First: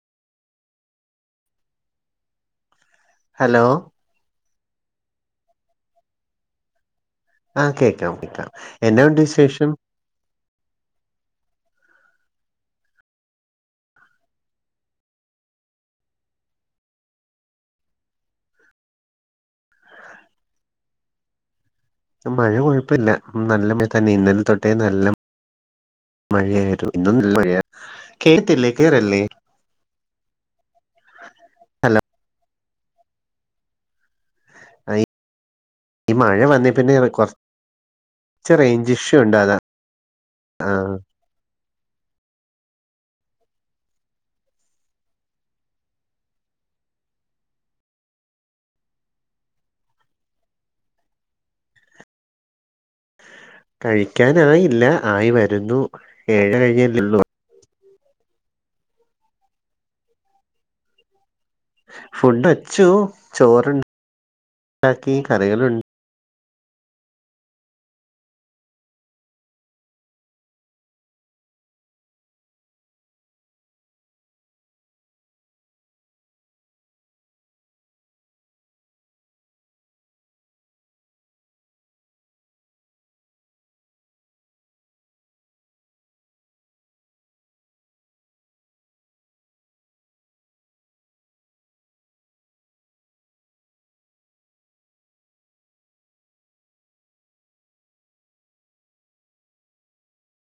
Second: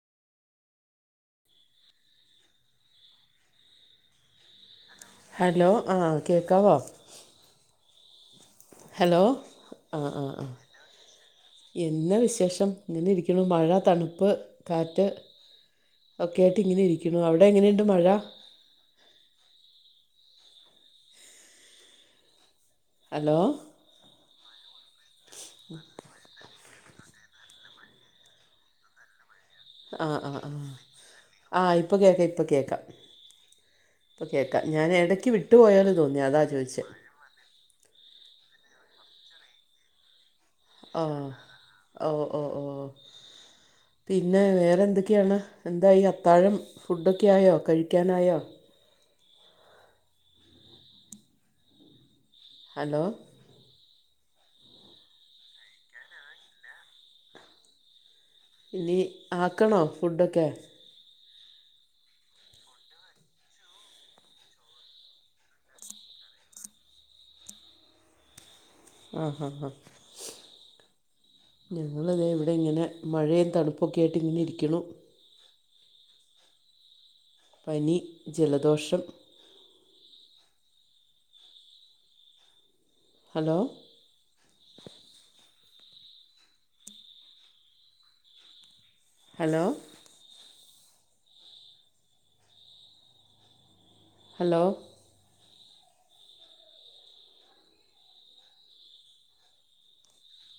hello hello ആഹ് കേക്കാവോ ആഹ് കേക്കാം കേക്കാം എന്നാ ഉണ്ട് ഹലോ വിശേഷം ആഹ് ആഹ് ആഹ് എന്ന വിശേഷം ഇങ്ങനെ ഇരിക്കണു മഴ തണുപ്പ് കാറ്റ് ഒക്കെയ ആയിട്ട് ഇങ്ങനെ ഇരിക്കുന്നു അവിടെ എങ്ങനെയുണ്ട് മഴ മഴ കുഴപ്പമില്ല ഹലോ നല്ല മഴ തന്നെ ഇന്നലെ തൊട്ടേ നല്ല [inaudible] മഴയായിരുന്നു ഇന്നൊന്നല്ല മഴയാ കേട്ടില്ലേ ക്ലിയറല്ലേ ആഹ് ആഹ് ആഹ് ആഹ് ഇപ്പൊ ഹലോ കേക്കാം ഇപ്പം കേക്കാം കേക്കാ ഞാൻ ആ, ഇടയ്ക്ക് വിട്ടുപോയാല് ഈ തോന്നിയ മഴ അതാ വന്നേ ചോദിച്ചത് പിന്നെ റെ- കുറച്ച് [unintelligible] റേഞ്ച് ഇഷ്യു ഉണ്ട് അതാ ആ ആഹ് ഓഹ് ഓഹ് ഓഹ് പിന്നെ വേറെ എന്തൊക്കെയാണ് എന്താ ഈ അത്താഴം ഫുഡൊക്കെ ആയോ കഴിക്കാനായോ ഹലോ കഴിക്കാനായില്ല ആയി വരുന്നു ഏഴ് കഴിഞ്ഞല്ലള്ളൂ ഇനി ആക്കണോ ഫുഡൊക്കെ ഫുഡ് വച്ചു ചോറ്ണ്ട് ഉണ്ടാക്കി കറികളുണ്ട് ആഹ് ഹാ ഹ ഞങ്ങളത് ഇവിടെ ഇങ്ങനെ മഴയും തണുപ്പൊക്കെ ആയിട്ട് ഇങ്ങനെ ഇരിക്കണു പനി ജലദോഷം ഹലോ ഹലോ ഹലോ